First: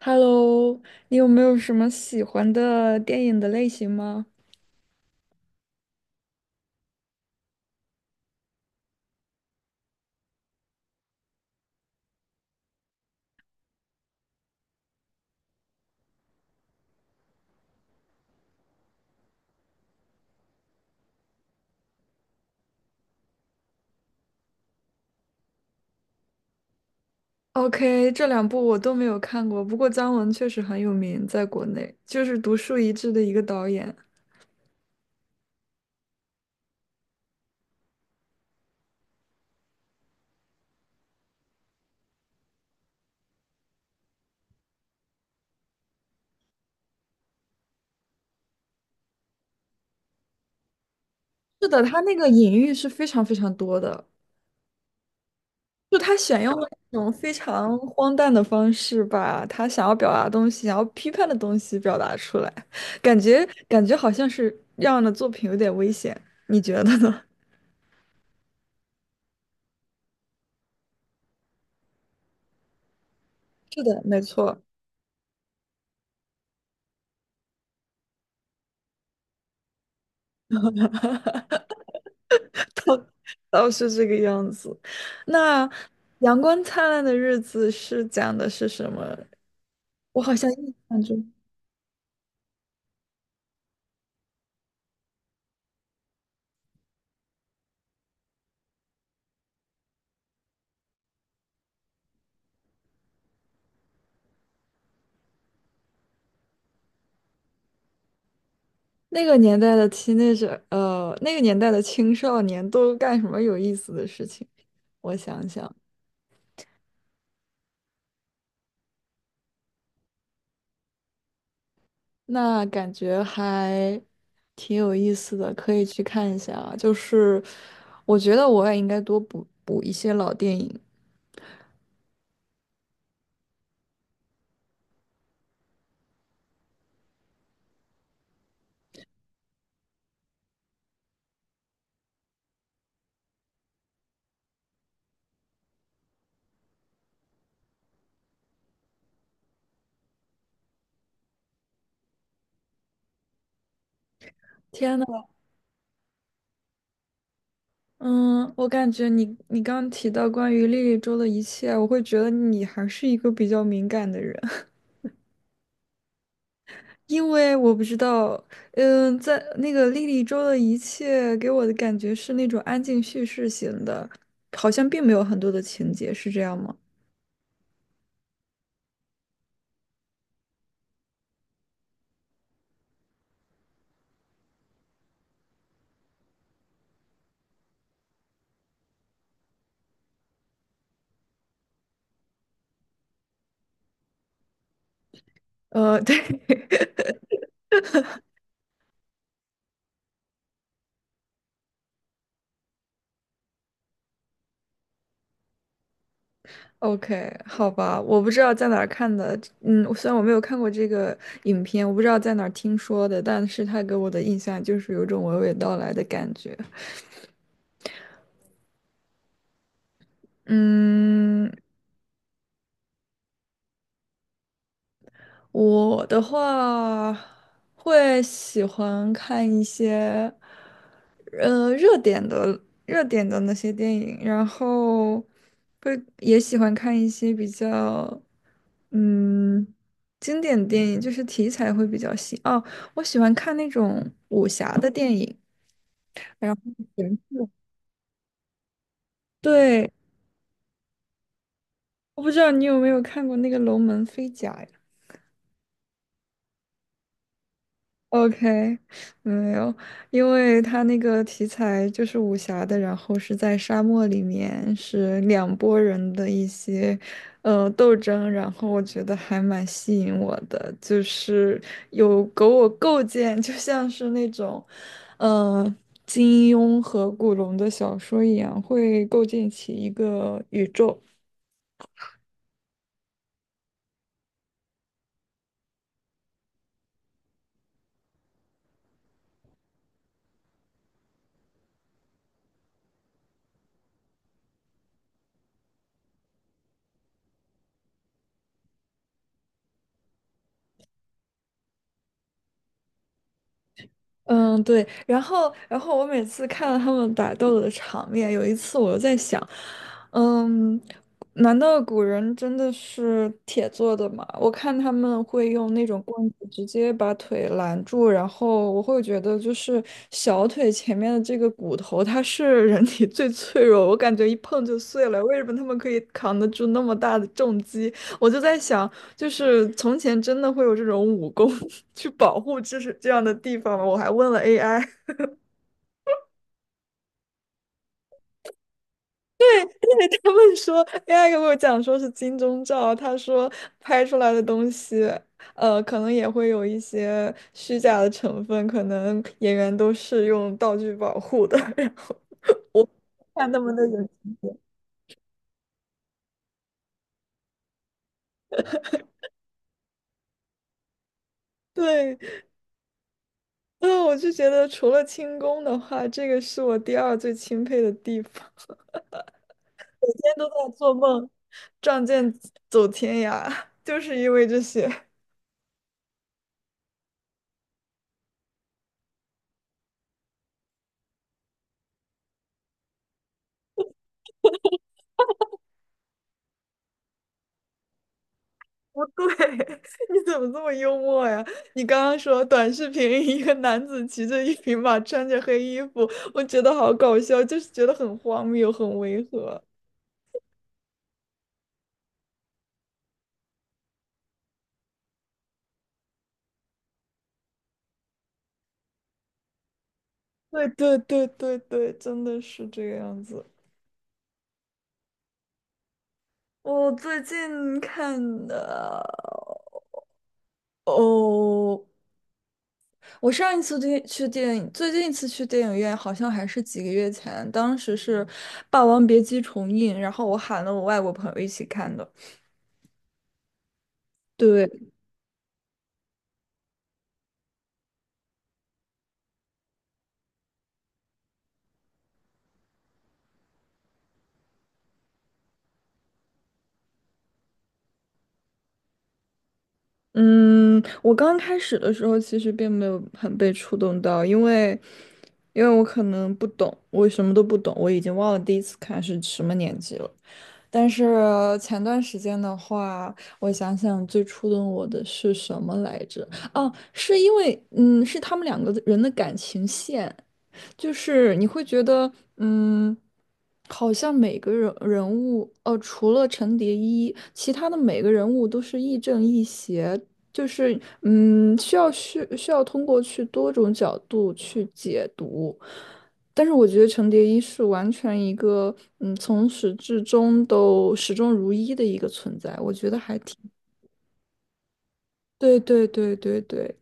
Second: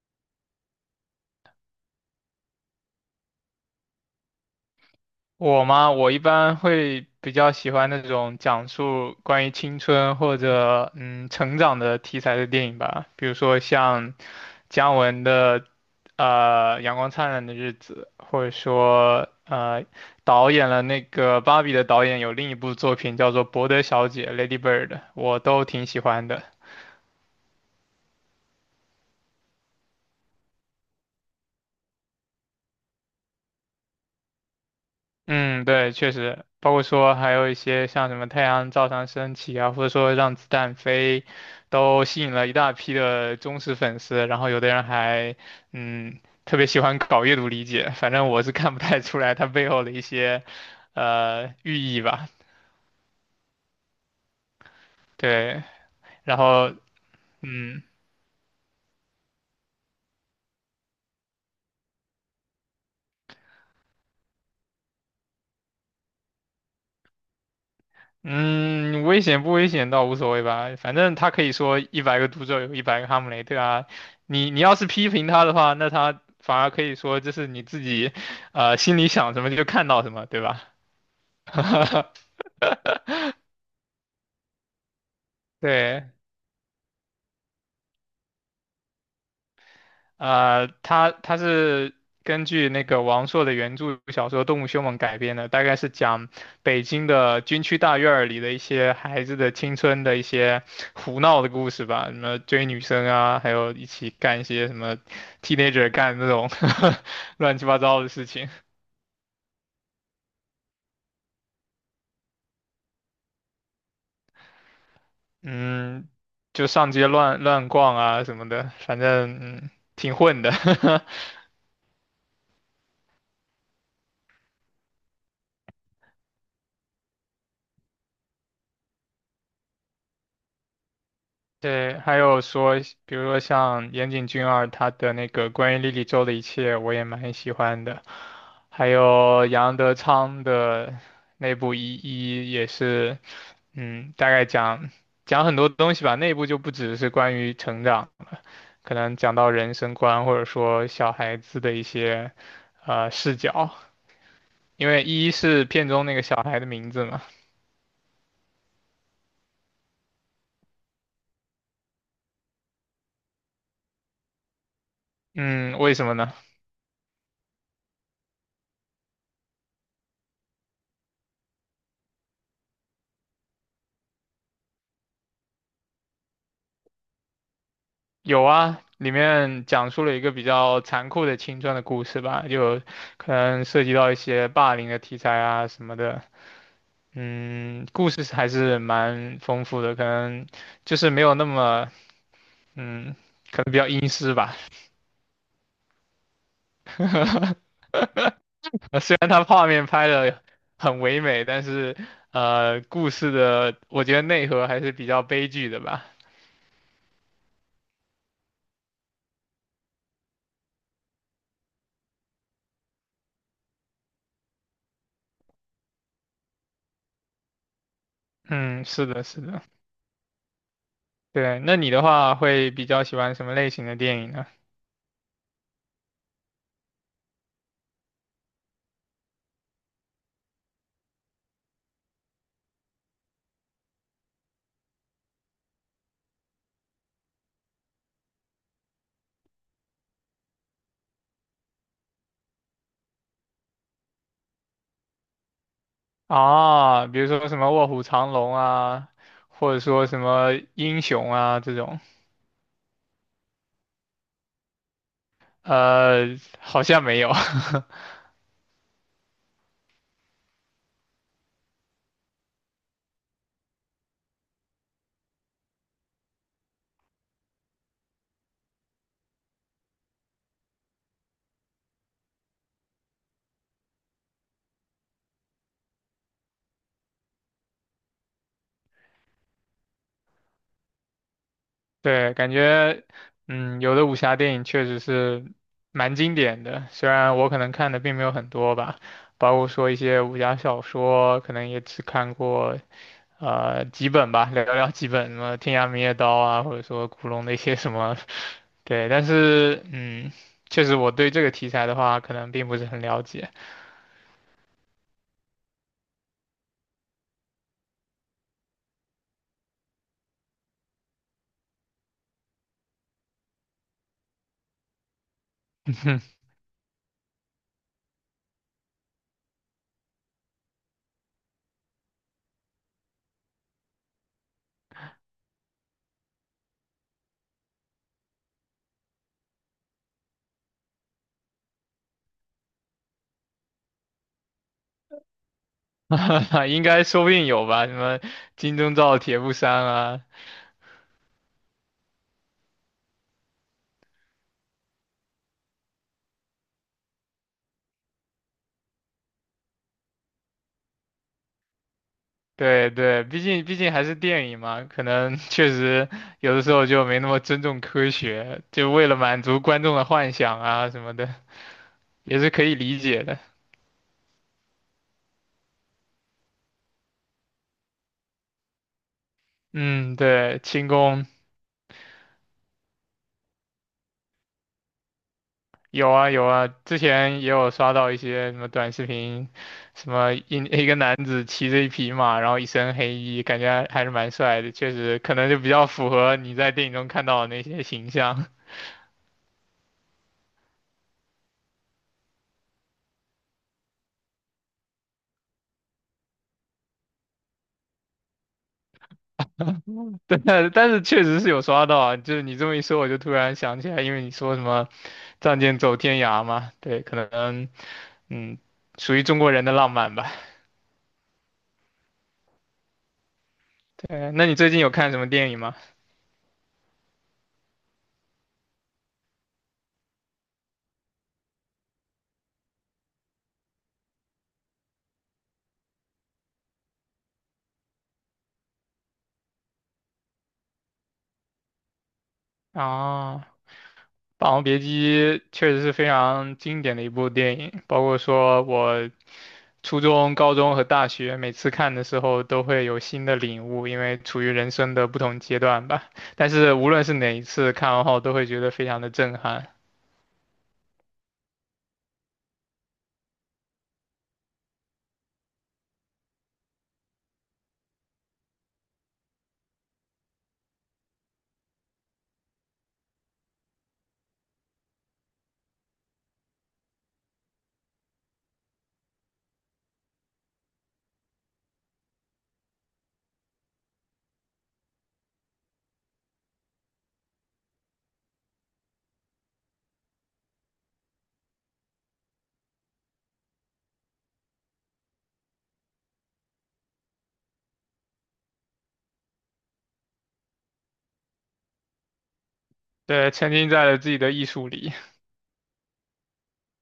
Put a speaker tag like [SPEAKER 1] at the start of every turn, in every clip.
[SPEAKER 1] Hello，你有没有什么喜欢的电影的类型吗
[SPEAKER 2] 我吗？我一般会比较喜欢那种讲述关于青春或者成长的题材的电影吧，比如说像姜文的《阳光灿烂的日子》，或者说导演了那个《芭比》的导演有另一部作品叫做《伯德小姐》（Lady Bird），我都挺喜欢的。
[SPEAKER 1] ？OK，这两部我都没有看过，不过姜文确实很有名，在国内就是独树一帜的一个导演。
[SPEAKER 2] 嗯，对，确实，包括说还有一些像什么太阳照常升起啊，或者说让子弹飞，都吸引了一大批的忠实粉丝。然后有的人还，特别喜欢搞阅读理解。反正我是看不太出来它背后的一些，
[SPEAKER 1] 是
[SPEAKER 2] 寓
[SPEAKER 1] 的，他
[SPEAKER 2] 意
[SPEAKER 1] 那个
[SPEAKER 2] 吧。
[SPEAKER 1] 隐喻是非常非常多的，
[SPEAKER 2] 对，
[SPEAKER 1] 就他
[SPEAKER 2] 然
[SPEAKER 1] 选用了
[SPEAKER 2] 后，
[SPEAKER 1] 一种非常
[SPEAKER 2] 嗯。
[SPEAKER 1] 荒诞的方式，把他想要表达的东西、想要批判的东西表达出来，感觉感觉好像是让的作品有点危险，你觉得呢？
[SPEAKER 2] 嗯，危险不危险倒无所谓吧，反正他可以说一百个读者有一百个哈姆雷特
[SPEAKER 1] 是
[SPEAKER 2] 啊。
[SPEAKER 1] 的，没
[SPEAKER 2] 你
[SPEAKER 1] 错。
[SPEAKER 2] 你要是批评他的话，那他反而可以说这是你自己，心里想什么就看到什么，对吧？
[SPEAKER 1] 哦，是这个样子。那
[SPEAKER 2] 对，
[SPEAKER 1] 《阳光灿烂的日子》是讲的是什么？我好像印象
[SPEAKER 2] 它
[SPEAKER 1] 中
[SPEAKER 2] 它是根据那个王朔的原著小说《动物凶猛》改编的，大概是讲北京的军区大院儿里的一些孩子的青春的一些胡闹的故事吧，什么追女生啊，还有一起干一些什么 teenager 干那种 乱七八糟的事情，
[SPEAKER 1] 那个年代的 teenager，那个年代的青少年都干什么有意思的事情？我想想，
[SPEAKER 2] 嗯，就上街乱乱逛啊什么的，反正挺混的。
[SPEAKER 1] 那感觉还挺有意思的，可以去看一下啊。就是我觉得我也应该多补补一些老电影。
[SPEAKER 2] 对，还有说，比如说像岩井俊二他的那个关于莉莉周的一切，我也蛮喜欢的。还有杨德昌的那部《一一》也是，大概讲讲很多东西吧。那部就不只是关于成长，可能讲到人生观，或者说小孩子的一些视角。因
[SPEAKER 1] 天
[SPEAKER 2] 为
[SPEAKER 1] 呐！
[SPEAKER 2] 一是片中那个小孩的名字嘛，
[SPEAKER 1] 嗯，我感觉你刚刚提到关于莉莉周的一切，我会觉得你还是一个比较敏感的人，
[SPEAKER 2] 嗯，为什么呢？
[SPEAKER 1] 因为我不知道，在那个莉莉周的一切给我的感觉是那种安静叙事型的，好像并没有很多的情节，是这样吗？
[SPEAKER 2] 有啊，里面讲述了一个比较残酷的青春的故事吧，就可能涉及到一些霸凌的题材啊什么的。故事还是蛮丰富的，可能就是没有那么，嗯，可能比较阴湿吧。
[SPEAKER 1] 对
[SPEAKER 2] 虽然它画面拍的很唯美，但是故事的我觉得内核还是比较悲剧的吧。
[SPEAKER 1] ，OK，好吧，我不知道在哪儿看的，虽然我没有看过这个影片，我不知道在哪儿听说的，但是它给我的印象就是有一种娓娓道来的感觉。
[SPEAKER 2] 嗯，是的，是的。
[SPEAKER 1] 嗯，
[SPEAKER 2] 对，那你的话会比较喜欢什么类型的电影呢？
[SPEAKER 1] 我的话会喜欢看一些，呃，热点的热点的那些电影，然后会也喜欢看一些比较，嗯，经典电影，就是题材会比较新。哦，我喜欢看那种武侠的电影，然后
[SPEAKER 2] 啊，比如说什么卧虎藏龙啊，或者
[SPEAKER 1] 对，
[SPEAKER 2] 说什么英雄啊这种，
[SPEAKER 1] 我不知道你有没有看过那个《龙门飞甲》呀？
[SPEAKER 2] 好像没有。
[SPEAKER 1] OK，没有，因为他那个题材就是武侠的，然后是在沙漠里面，是两拨人的一些斗争，然后我觉得还蛮吸引我的，就是有给我构建，就像是那种呃金庸和古龙的小说一样，会构建起一个宇宙。
[SPEAKER 2] 对，感觉，有的武侠电影确实是蛮经典的，虽然我可能看的并没有很多吧，包括说一些武侠小说，可能也只看过几本吧，寥寥几本，什么《天涯明月刀》啊，或者说古龙的一些什么，对，但是，确实我对这个题材的话，可能并不是很了解。
[SPEAKER 1] 嗯，对，然后我每次看到他们打斗的场面，有一次我就在想，嗯，难道古人真的是铁做的吗？我看他们会用那种棍 子直接把腿拦住，然后我会觉得就是小腿前面的这个骨头，它是人体最脆弱，我感觉一碰就碎了。为什么他们可以扛得住那么大的重击？我就在想，就是从前真的会有这种武功 去保护这是这样的地方吗？我还问了 AI，因
[SPEAKER 2] 应该说不定有吧，什么金钟罩铁布衫
[SPEAKER 1] 为
[SPEAKER 2] 啊，
[SPEAKER 1] 他们说 AI 给我讲说是金钟罩，他说拍出来的东西，可能也会有一些虚假的成分，可能演员都是用道具保护的。然后我
[SPEAKER 2] 对对，毕
[SPEAKER 1] 看他
[SPEAKER 2] 竟
[SPEAKER 1] 们
[SPEAKER 2] 毕
[SPEAKER 1] 的
[SPEAKER 2] 竟还
[SPEAKER 1] 人，
[SPEAKER 2] 是电影嘛，可能 确实有的时候就没那么尊重科学，就为了满足观众的幻想啊什么的，
[SPEAKER 1] 对，
[SPEAKER 2] 也是可以理解的。
[SPEAKER 1] 嗯，我就觉得除了轻功的话，这个是我第二最钦佩的地方。
[SPEAKER 2] 嗯，
[SPEAKER 1] 天都
[SPEAKER 2] 对，
[SPEAKER 1] 在
[SPEAKER 2] 轻
[SPEAKER 1] 做
[SPEAKER 2] 功
[SPEAKER 1] 梦，仗剑走天涯，就是因为这些。
[SPEAKER 2] 有啊有啊，之前也有刷到一些什么短视频，什么一个男子骑着一匹马，然后一身黑衣，感觉还是蛮帅的，确实可能就比较符合你在电影中看到的那些形象。
[SPEAKER 1] 对，你怎么这么幽默呀？你刚刚说短视频，一个男子骑着一匹马，穿着黑衣服，我觉得好搞笑，就是觉得很荒谬，很违和。
[SPEAKER 2] 对啊，但是确实是有刷到啊，就是你这么一说，我就突然想起来，因为你说什么“仗剑走天涯”嘛，对，可能嗯，属于中国人的浪漫吧。
[SPEAKER 1] 对对对对对，真的是这个样子。
[SPEAKER 2] 对，那你最近有看什么电影吗？
[SPEAKER 1] 我最近看的哦，我上一次去电影，最近一次去电影院好像还是几个月前，当时是《霸王别姬》重映，然后我喊了我外国朋友一起看的。
[SPEAKER 2] 啊，《霸王
[SPEAKER 1] 对，
[SPEAKER 2] 别姬》确实是非常经典的一部电影，包括说我初中、高中和大学每次看的时候都会有新的领悟，因为处于人生的不同阶段吧。但是无论是哪一次看完后，都会觉得非常的震撼。
[SPEAKER 1] 嗯，我刚开始的时候其实并没有很被触动到，因为我可能不懂，我什么都不懂，我已经忘了第一次看是什么年纪了。但是前段时间的话，我想想最触动我的是什么来着？哦，是因为是他们两个人的感情线，就是你会觉得嗯，好像每个人物，除了陈蝶衣，其他的每个人物都是亦正亦邪。就是需要通过去多种角度去解读，但是我觉得程蝶衣是完全一个，从始至终都始终如一的一个存在，我觉得还
[SPEAKER 2] 对，
[SPEAKER 1] 挺，
[SPEAKER 2] 沉浸在了自己的艺术里。
[SPEAKER 1] 对对对对对，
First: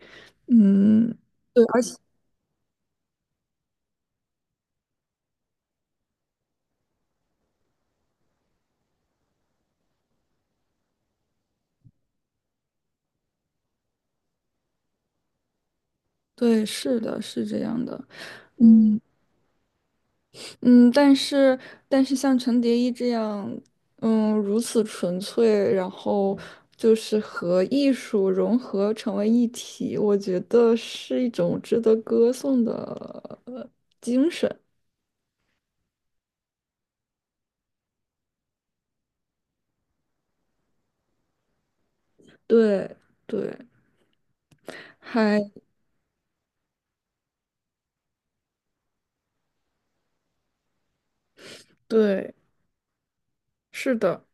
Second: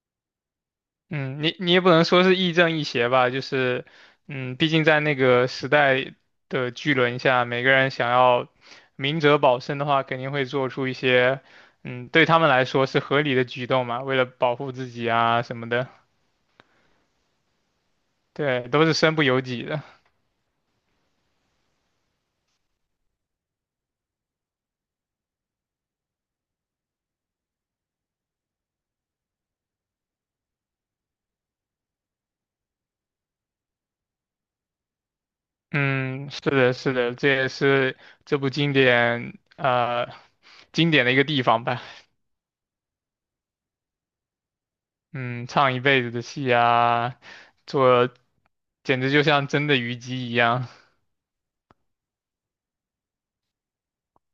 [SPEAKER 1] 嗯，
[SPEAKER 2] 嗯，你
[SPEAKER 1] 对，
[SPEAKER 2] 你也
[SPEAKER 1] 而
[SPEAKER 2] 不
[SPEAKER 1] 且
[SPEAKER 2] 能说是亦正亦邪吧，就是，毕竟在那个时代的巨轮下，每个人想要明哲保身的话，肯定会做出一些，对他们来说是合理的举动嘛，为了保护自己啊什么的，
[SPEAKER 1] 对，是的，是这样的，
[SPEAKER 2] 对，都是
[SPEAKER 1] 嗯
[SPEAKER 2] 身不由己的。
[SPEAKER 1] 嗯，但是像程蝶衣这样，如此纯粹，然后就是和艺术融合成为一体，我觉得是一种值得歌颂的精神，
[SPEAKER 2] 嗯，是的，是的，这也是这部经典，啊，经典的一个地方吧。
[SPEAKER 1] 对对，
[SPEAKER 2] 嗯，
[SPEAKER 1] 还。
[SPEAKER 2] 唱一辈子的戏啊，做。简直就像真的虞姬一样。
[SPEAKER 1] 对，是的，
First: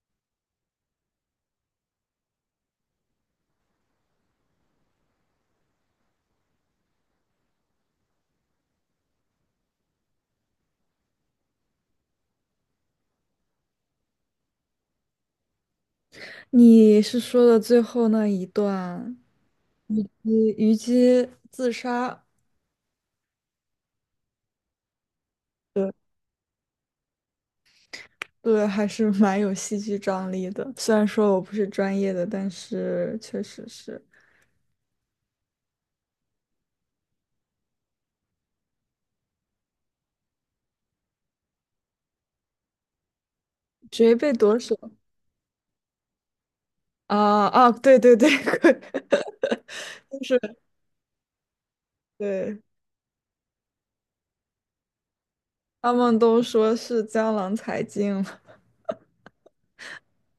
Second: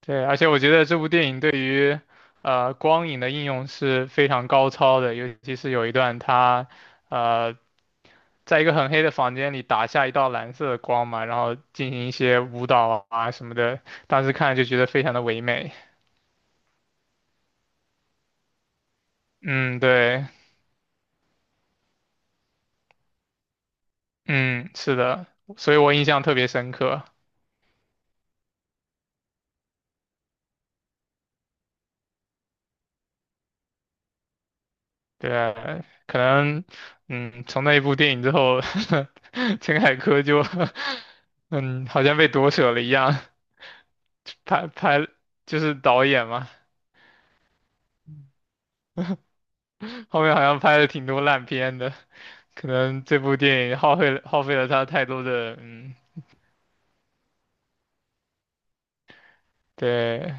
[SPEAKER 2] 对，而且我觉得这部电影对于光影的应用是非常高超的，尤其是有一段他呃在一个很黑的房间里打下一道蓝色的光嘛，然后进行一些舞蹈啊什么的，当时看就觉得非常的唯美。
[SPEAKER 1] 你是说的最后那一段，
[SPEAKER 2] 嗯，对，
[SPEAKER 1] 你虞姬自杀，
[SPEAKER 2] 嗯，是的，所以
[SPEAKER 1] 对
[SPEAKER 2] 我印象特别深刻。
[SPEAKER 1] 对，还是 蛮有戏剧张力的。虽然说我不是专业的，但是确实是
[SPEAKER 2] 对啊，可能，从那一部电影之后，陈凯歌就，嗯，好像被夺舍了一样，
[SPEAKER 1] 谁被夺
[SPEAKER 2] 拍
[SPEAKER 1] 舍
[SPEAKER 2] 拍就是导演嘛，
[SPEAKER 1] 啊啊，对对对，
[SPEAKER 2] 后
[SPEAKER 1] 就
[SPEAKER 2] 面
[SPEAKER 1] 是
[SPEAKER 2] 好像拍了挺多烂片的，
[SPEAKER 1] 对，
[SPEAKER 2] 可能这部电影耗费了他太多的，
[SPEAKER 1] 他们都说是江郎才尽了。
[SPEAKER 2] 对，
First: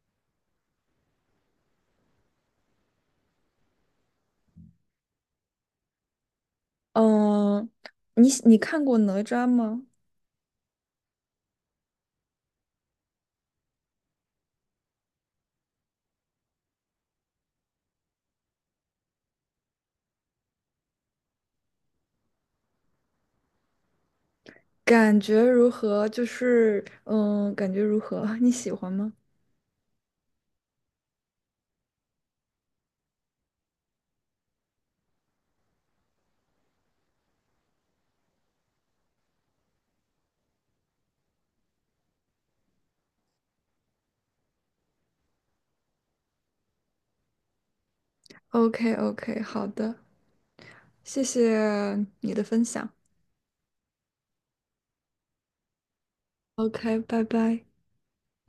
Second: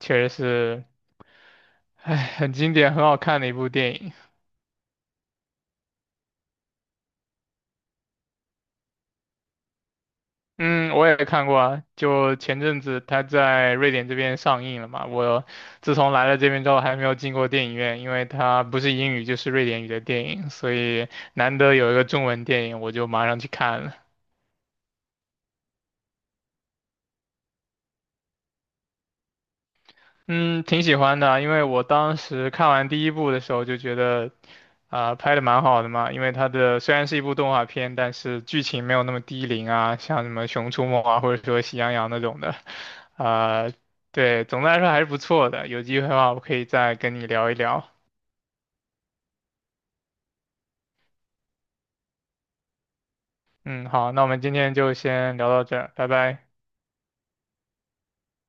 [SPEAKER 2] 确实是，哎，很经典，很好看的一部电影。
[SPEAKER 1] 嗯，你看过哪吒吗？
[SPEAKER 2] 嗯，我也看过啊，就前阵子他在瑞典这边上映了嘛。我自从来了这边之后，还没有进过电影院，因为它不是英语就是瑞典语的电影，所以难得有一个中文电影，我就马上去看了。
[SPEAKER 1] 感觉如何？就是感觉如何？你喜欢吗
[SPEAKER 2] 嗯，挺喜欢的啊，因为我当时看完第一部的时候就觉得，啊、拍的蛮好的嘛。因为它的虽然是一部动画片，但是剧情没有那么低龄啊，像什么《熊出没》啊，或者说《喜羊羊》那种的，啊、对，总的来说还是不错的。有机会的话，我可以再跟你聊一聊。
[SPEAKER 1] ？OK OK，好的。谢谢你的分享。
[SPEAKER 2] 嗯，好，那我们今天就先聊到这儿，拜拜。
[SPEAKER 1] OK，拜拜。